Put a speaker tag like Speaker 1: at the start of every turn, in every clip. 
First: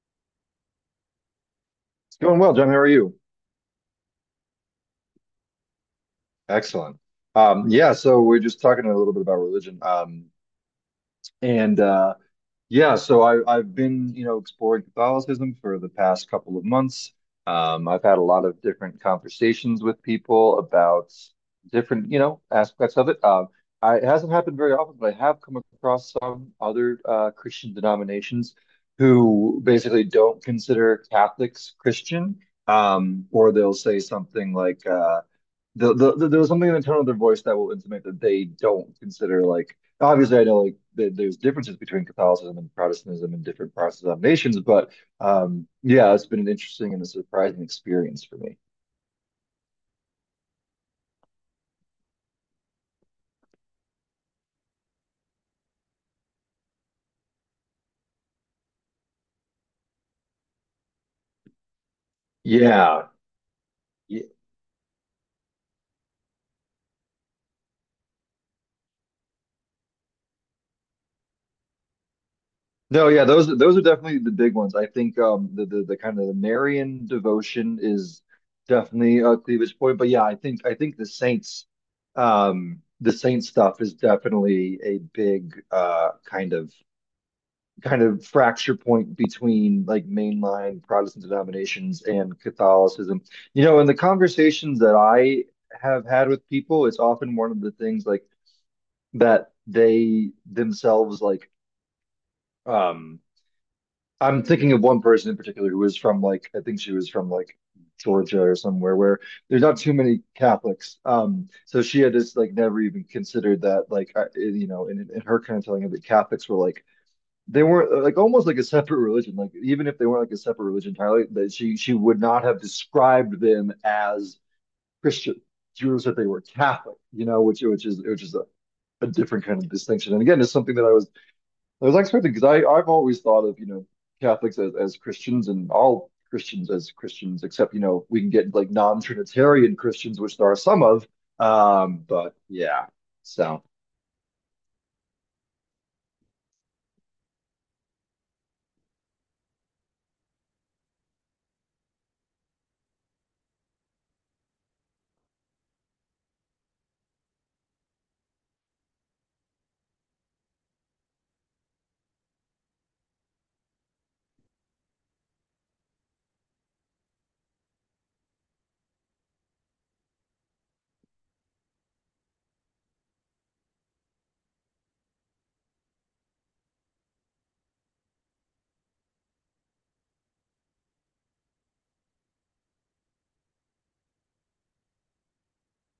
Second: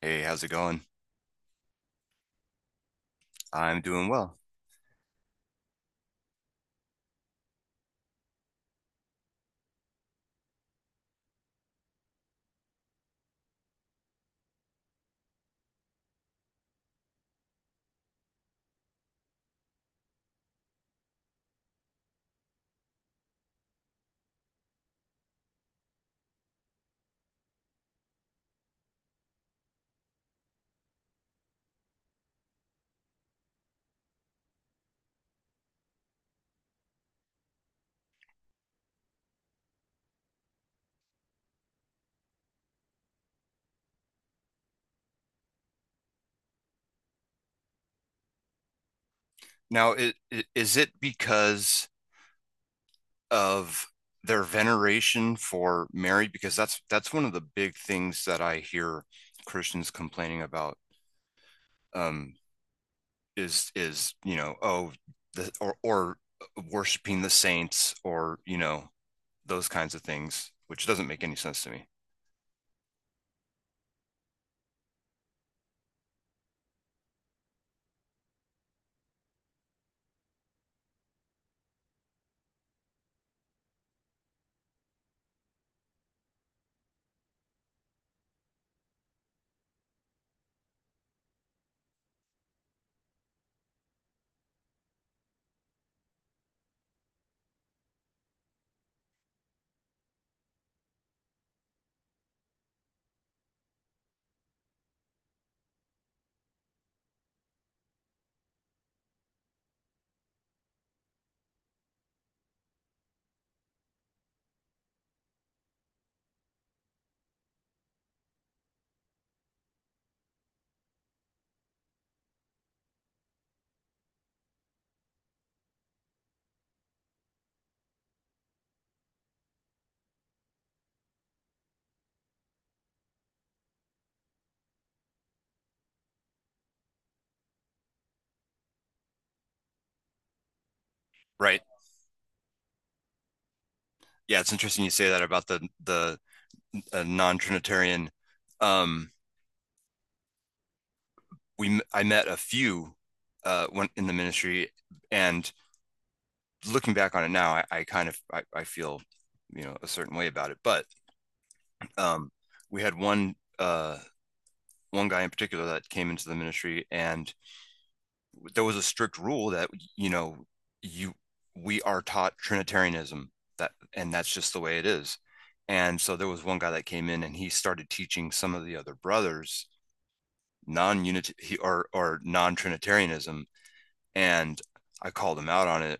Speaker 1: Hey, how's it going?
Speaker 2: It's going well, John. How are you?
Speaker 1: I'm doing well.
Speaker 2: Excellent. Yeah, so we're just talking a little bit about religion. And yeah, so I've been, you know, exploring Catholicism for the past couple of months. I've had a lot of different conversations with people about different, you know, aspects of it. It hasn't happened very often, but I have come across some other Christian denominations who basically don't consider Catholics Christian, or they'll say something like, there was something in the tone of their voice that will intimate that they don't consider like obviously I know like there's differences between Catholicism and Protestantism in different Protestant nations, but yeah, it's been an interesting and a surprising experience for me.
Speaker 1: Now, is it because of their veneration for Mary? Because that's one of the big things that I hear Christians complaining about, um,
Speaker 2: Yeah.
Speaker 1: is is
Speaker 2: Yeah.
Speaker 1: you know oh The, or worshiping the saints, or you know, those kinds of things, which doesn't make any sense to me.
Speaker 2: No, yeah, those are definitely the big ones. I think the kind of the Marian devotion is definitely a cleavage point, but yeah, I think the saints the saint stuff is definitely a big kind of fracture point between like mainline Protestant denominations and Catholicism. You know, in the conversations that I have had with people, it's often one of the things like that they themselves like um I'm thinking of one person in particular who was from like I think she was from like Georgia or somewhere where there's not too many Catholics. So she had just like never even considered that like you know in her kind of telling of that Catholics were like they weren't like almost like a separate religion. Like even if they weren't like a separate religion entirely, that she would not have described them as Christian. She would have said they were Catholic, you know, which is a different kind of distinction. And again, it's something that I was expecting because I've always thought of you know Catholics as Christians and all Christians as Christians, except you know we can get like non-Trinitarian Christians, which there are some of.
Speaker 1: Right?
Speaker 2: But yeah, so.
Speaker 1: Yeah, it's interesting you say that about the non-Trinitarian. Um, we, I met a few, went in the ministry, and looking back on it now, I kind of I feel, you know, a certain way about it. But um, we had one guy in particular that came into the ministry, and there was a strict rule that, you know, you, we are taught Trinitarianism, that, and that's just the way it is. And so there was one guy that came in and he started teaching some of the other brothers non-unity or non-trinitarianism, and I called him out on it.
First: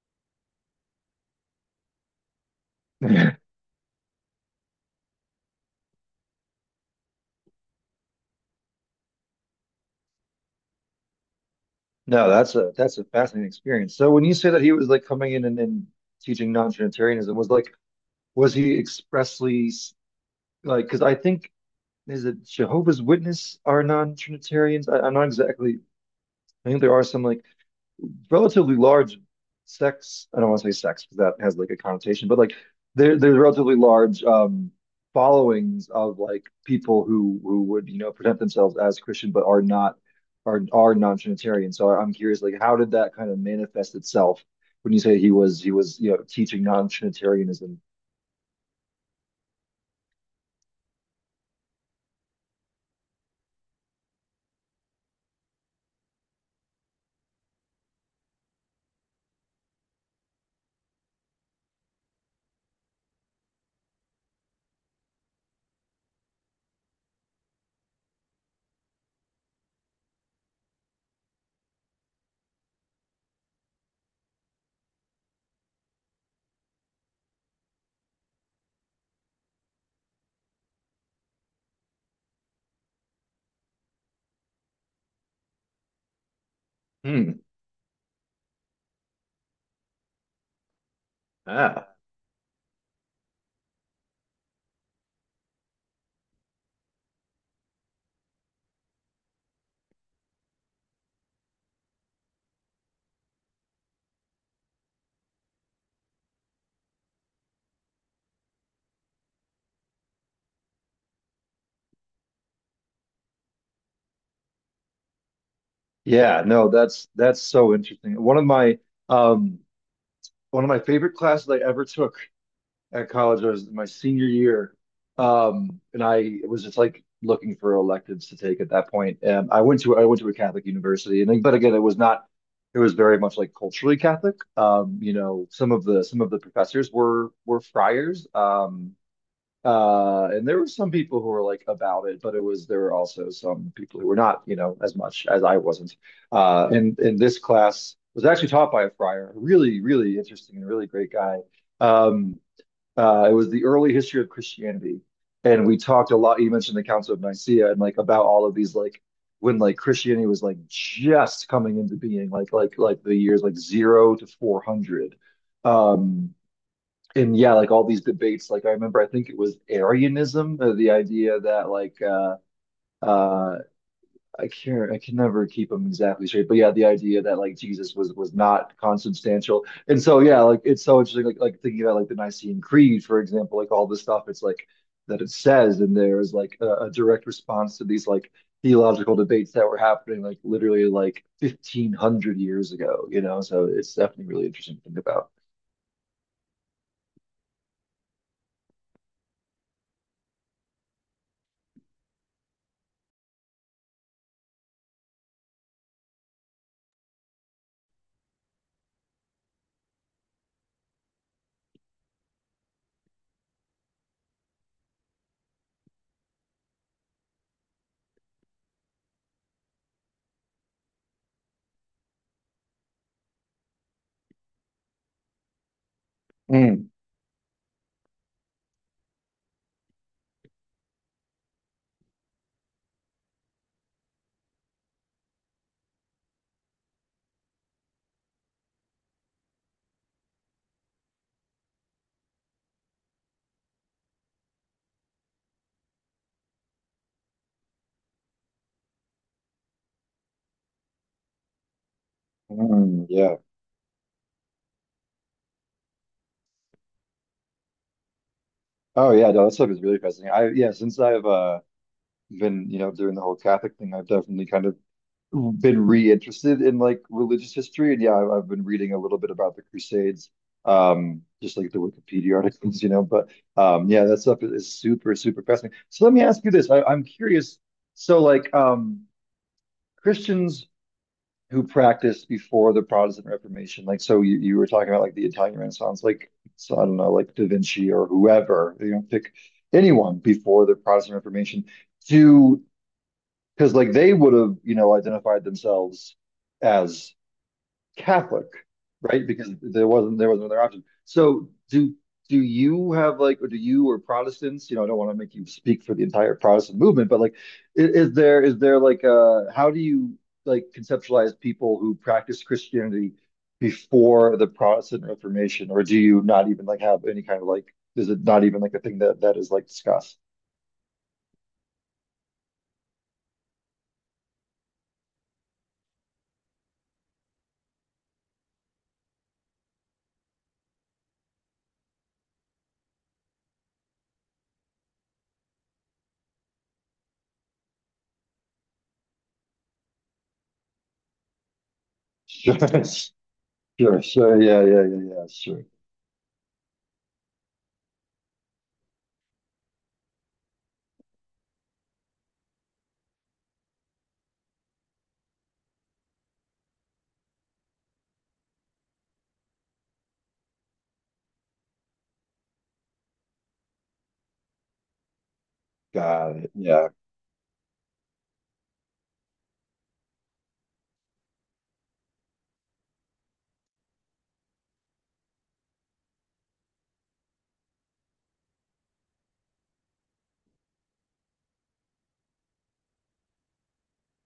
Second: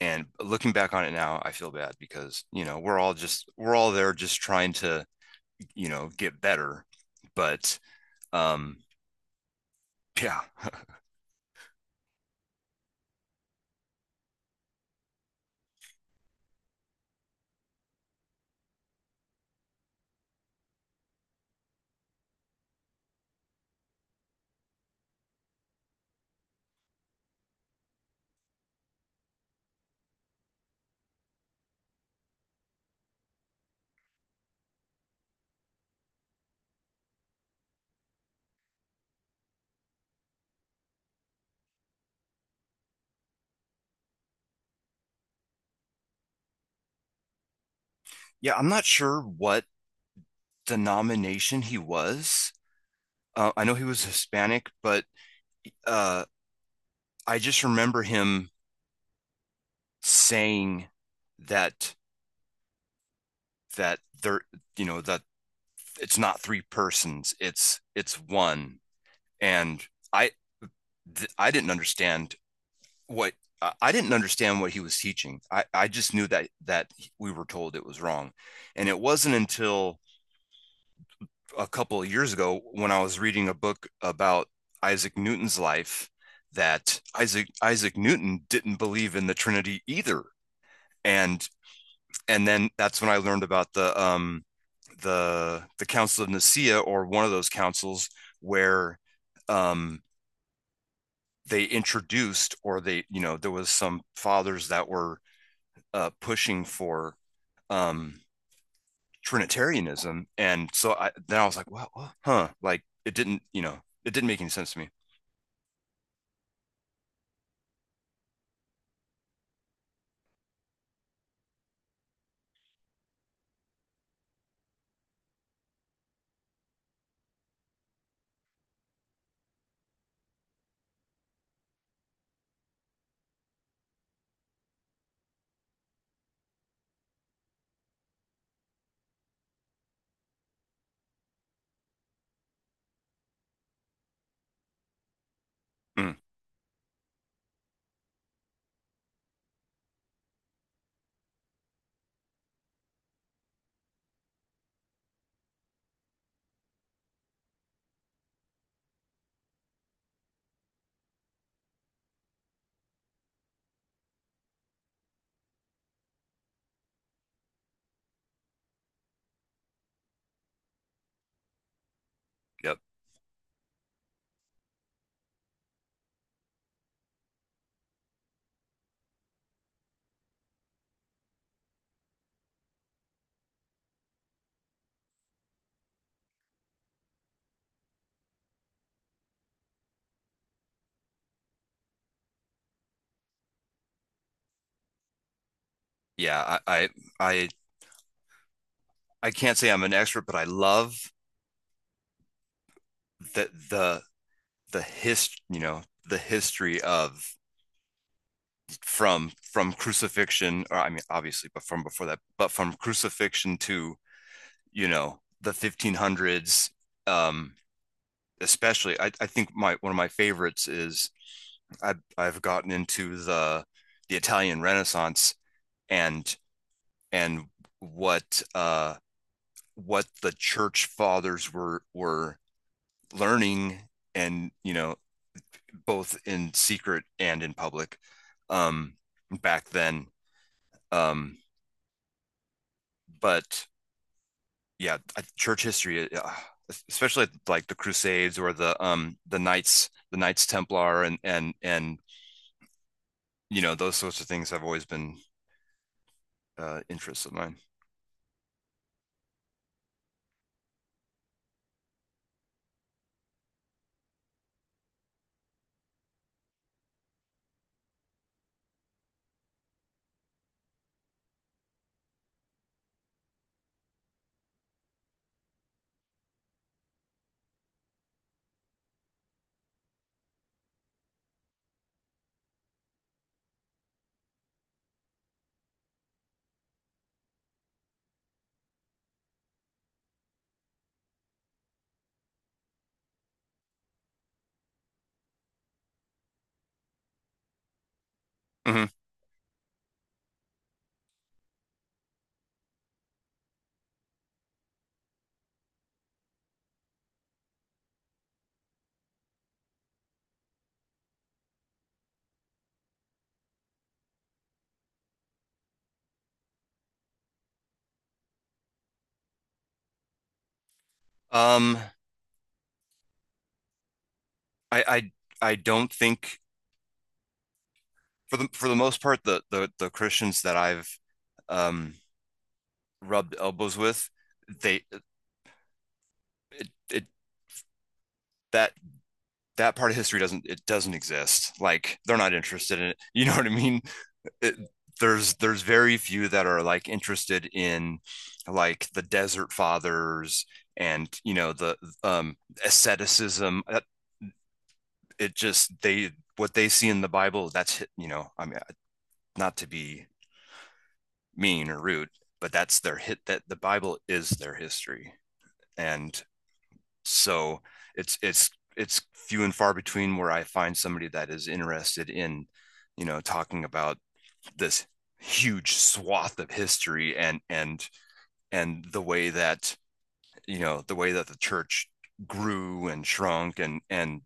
Speaker 1: And looking back on it now, I feel bad because, you know, we're all just, we're all there just trying to, you know, get better. But um, yeah,
Speaker 2: No, that's a fascinating experience. So when you say that he was like coming in and teaching non-Trinitarianism, was he expressly like because I think is it Jehovah's Witness are non-Trinitarians? I'm not exactly. I think there are some like relatively large sex. I don't want to say sex because that has like a connotation, but like there's relatively large followings of like people who would you know present themselves as Christian but are not are non-Trinitarian. So I'm curious, like how did that kind of manifest itself when you say he was you know teaching non-Trinitarianism?
Speaker 1: yeah, I'm not sure what denomination he was. I know he was Hispanic, but uh, I just remember him saying that, that there, you know, that it's not three persons, it's one. And I, I didn't understand what I didn't understand what he was teaching. I just knew that that we were told it was wrong. And it wasn't until a couple of years ago when I was reading a book about Isaac Newton's life that
Speaker 2: Hmm.
Speaker 1: Isaac Newton didn't believe in the Trinity either. And
Speaker 2: Ah.
Speaker 1: and then that's when I learned about the Council of Nicaea, or one of those councils where um they introduced, or they, you know, there was some fathers that were pushing for um, Trinitarianism, and so I, then I was like, wow, huh? Like it didn't, you know, it didn't make any sense to me.
Speaker 2: Yeah, no, that's so interesting. Um one of my favorite classes I ever took at college. I was my senior year, and I was just like looking for electives to take at that point. And I went to a Catholic university, and but again, it was not. It was very much like culturally Catholic. You know, some of the professors were friars. And there were some people who were like about it, but it was there were also some people who were not, you know, as much as I wasn't.
Speaker 1: Mm,
Speaker 2: And this class was actually taught by a friar, a really, really interesting and really great guy. Um, it was the early history of Christianity, and we talked a lot. You mentioned the Council of Nicaea and like about all of these like when like Christianity was like just coming into being, like the years like 0 to 400. Um, and yeah, like all these debates. Like I remember, I think it was Arianism, the idea that like
Speaker 1: yep,
Speaker 2: uh, I can't, I can never keep them exactly straight. But yeah, the idea that like Jesus was not consubstantial, and so yeah, like it's so interesting. Like thinking about like the Nicene Creed, for example, like all the stuff it's like that it says in there is like a direct response to these like theological debates that were happening like literally like 1500 years ago. You know, so it's definitely really interesting to think about.
Speaker 1: yeah, I, I, I can't say I'm an expert, but I love the the the you know, the history of, from crucifixion, or I mean, obviously, but from before that, but from crucifixion to, you know, the 1500s. um Especially, I think my, one of my favorites is, I, I've gotten into the Italian Renaissance, and
Speaker 2: Mm,
Speaker 1: and what uh, what the church fathers were learning, and you know, both in secret and in public, um, back then. Um, but yeah, church history, especially like the Crusades, or the, the Knights, the Knights Templar, and and
Speaker 2: mm, yeah.
Speaker 1: you know those sorts of things have always been, interests of mine.
Speaker 2: Oh yeah, no, that stuff is really fascinating. Since I've been you know doing the whole Catholic thing, I've definitely kind of been reinterested in like religious history, and yeah, I've been reading a little bit about the Crusades, just like the Wikipedia articles, you know. But yeah, that stuff is super, super fascinating. So let me ask you this: I'm curious. So like Christians who practiced before the Protestant Reformation, like so you were talking about like the Italian Renaissance, like so I don't know, like Da Vinci or whoever, you know, pick anyone before the Protestant Reformation. Do because like they would have, you know, identified themselves as Catholic,
Speaker 1: Mm-hmm.
Speaker 2: right? Because there was not another option. So do you have like, or do you or Protestants, you know, I don't want to make you speak for the entire Protestant movement, but like, is there like how do you like conceptualize people who practice Christianity before the Protestant Reformation, or do you not even like have any kind of like, is it not even like a thing that that is like discussed?
Speaker 1: Um, I I don't think, for the most part, the the Christians that I've um rubbed elbows with, they, it, that, that part of history doesn't, it doesn't exist, like they're not interested
Speaker 2: Sure,
Speaker 1: in it you know
Speaker 2: sure,
Speaker 1: what I mean.
Speaker 2: sure,
Speaker 1: It,
Speaker 2: yeah, yeah, yeah, yeah,
Speaker 1: there's
Speaker 2: sure.
Speaker 1: there's very few that are like interested in like the desert fathers, and you know, the um asceticism. It just they, what they see in the Bible, that's, you know, I mean, not to be mean or rude, but that's their hit, that the Bible is their history. And
Speaker 2: Got it. Yeah.
Speaker 1: so it's it's it's few and far between where I find somebody that is interested in, you know, talking about this huge swath of history, and the way that, you know, the way that the church grew and shrunk, and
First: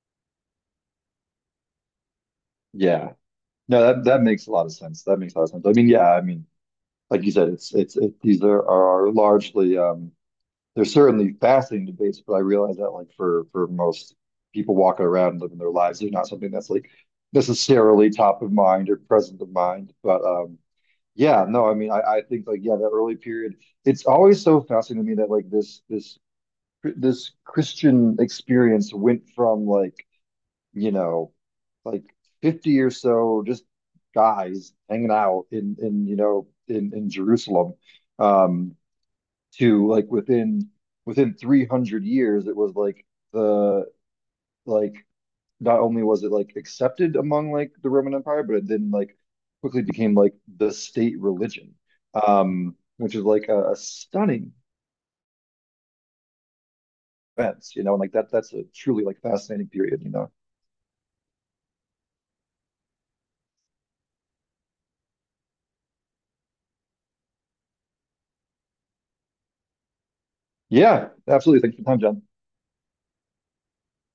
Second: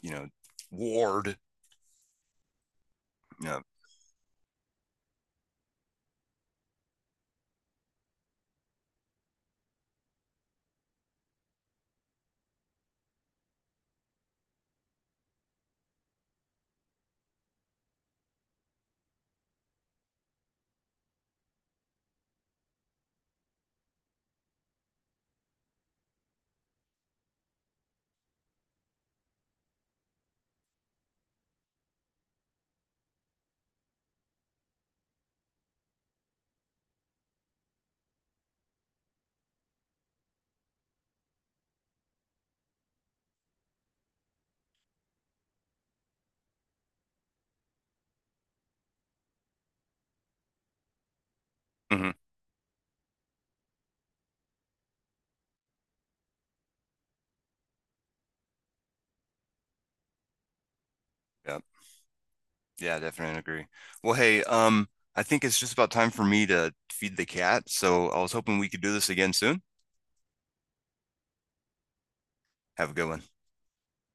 Speaker 1: you know, warred,
Speaker 2: Yeah.
Speaker 1: you know,
Speaker 2: No, that that makes a lot of sense. That makes a lot of sense. I mean, yeah, I mean, like you said, these are largely they're certainly fascinating debates, but I realize that like for most people walking around and living their lives, they're not something that's like necessarily top of mind or present of mind. But yeah, no, I mean, I think like yeah, that early period, it's always so fascinating to me that like this Christian experience went from like you know, like 50 or so just guys hanging out in you know in Jerusalem um to like within 300 years it was like the like not only was it like accepted among like the Roman Empire but it then like quickly became like the state religion,
Speaker 1: mm-hmm,
Speaker 2: which is like a stunning event you know and like that's a truly like fascinating period you know.
Speaker 1: yeah. Yeah, definitely agree. Well, hey, I think it's just about time for me to feed the cat, so I was hoping we could do this again soon.
Speaker 2: Yeah absolutely, thanks for your time, John.
Speaker 1: Have a good one.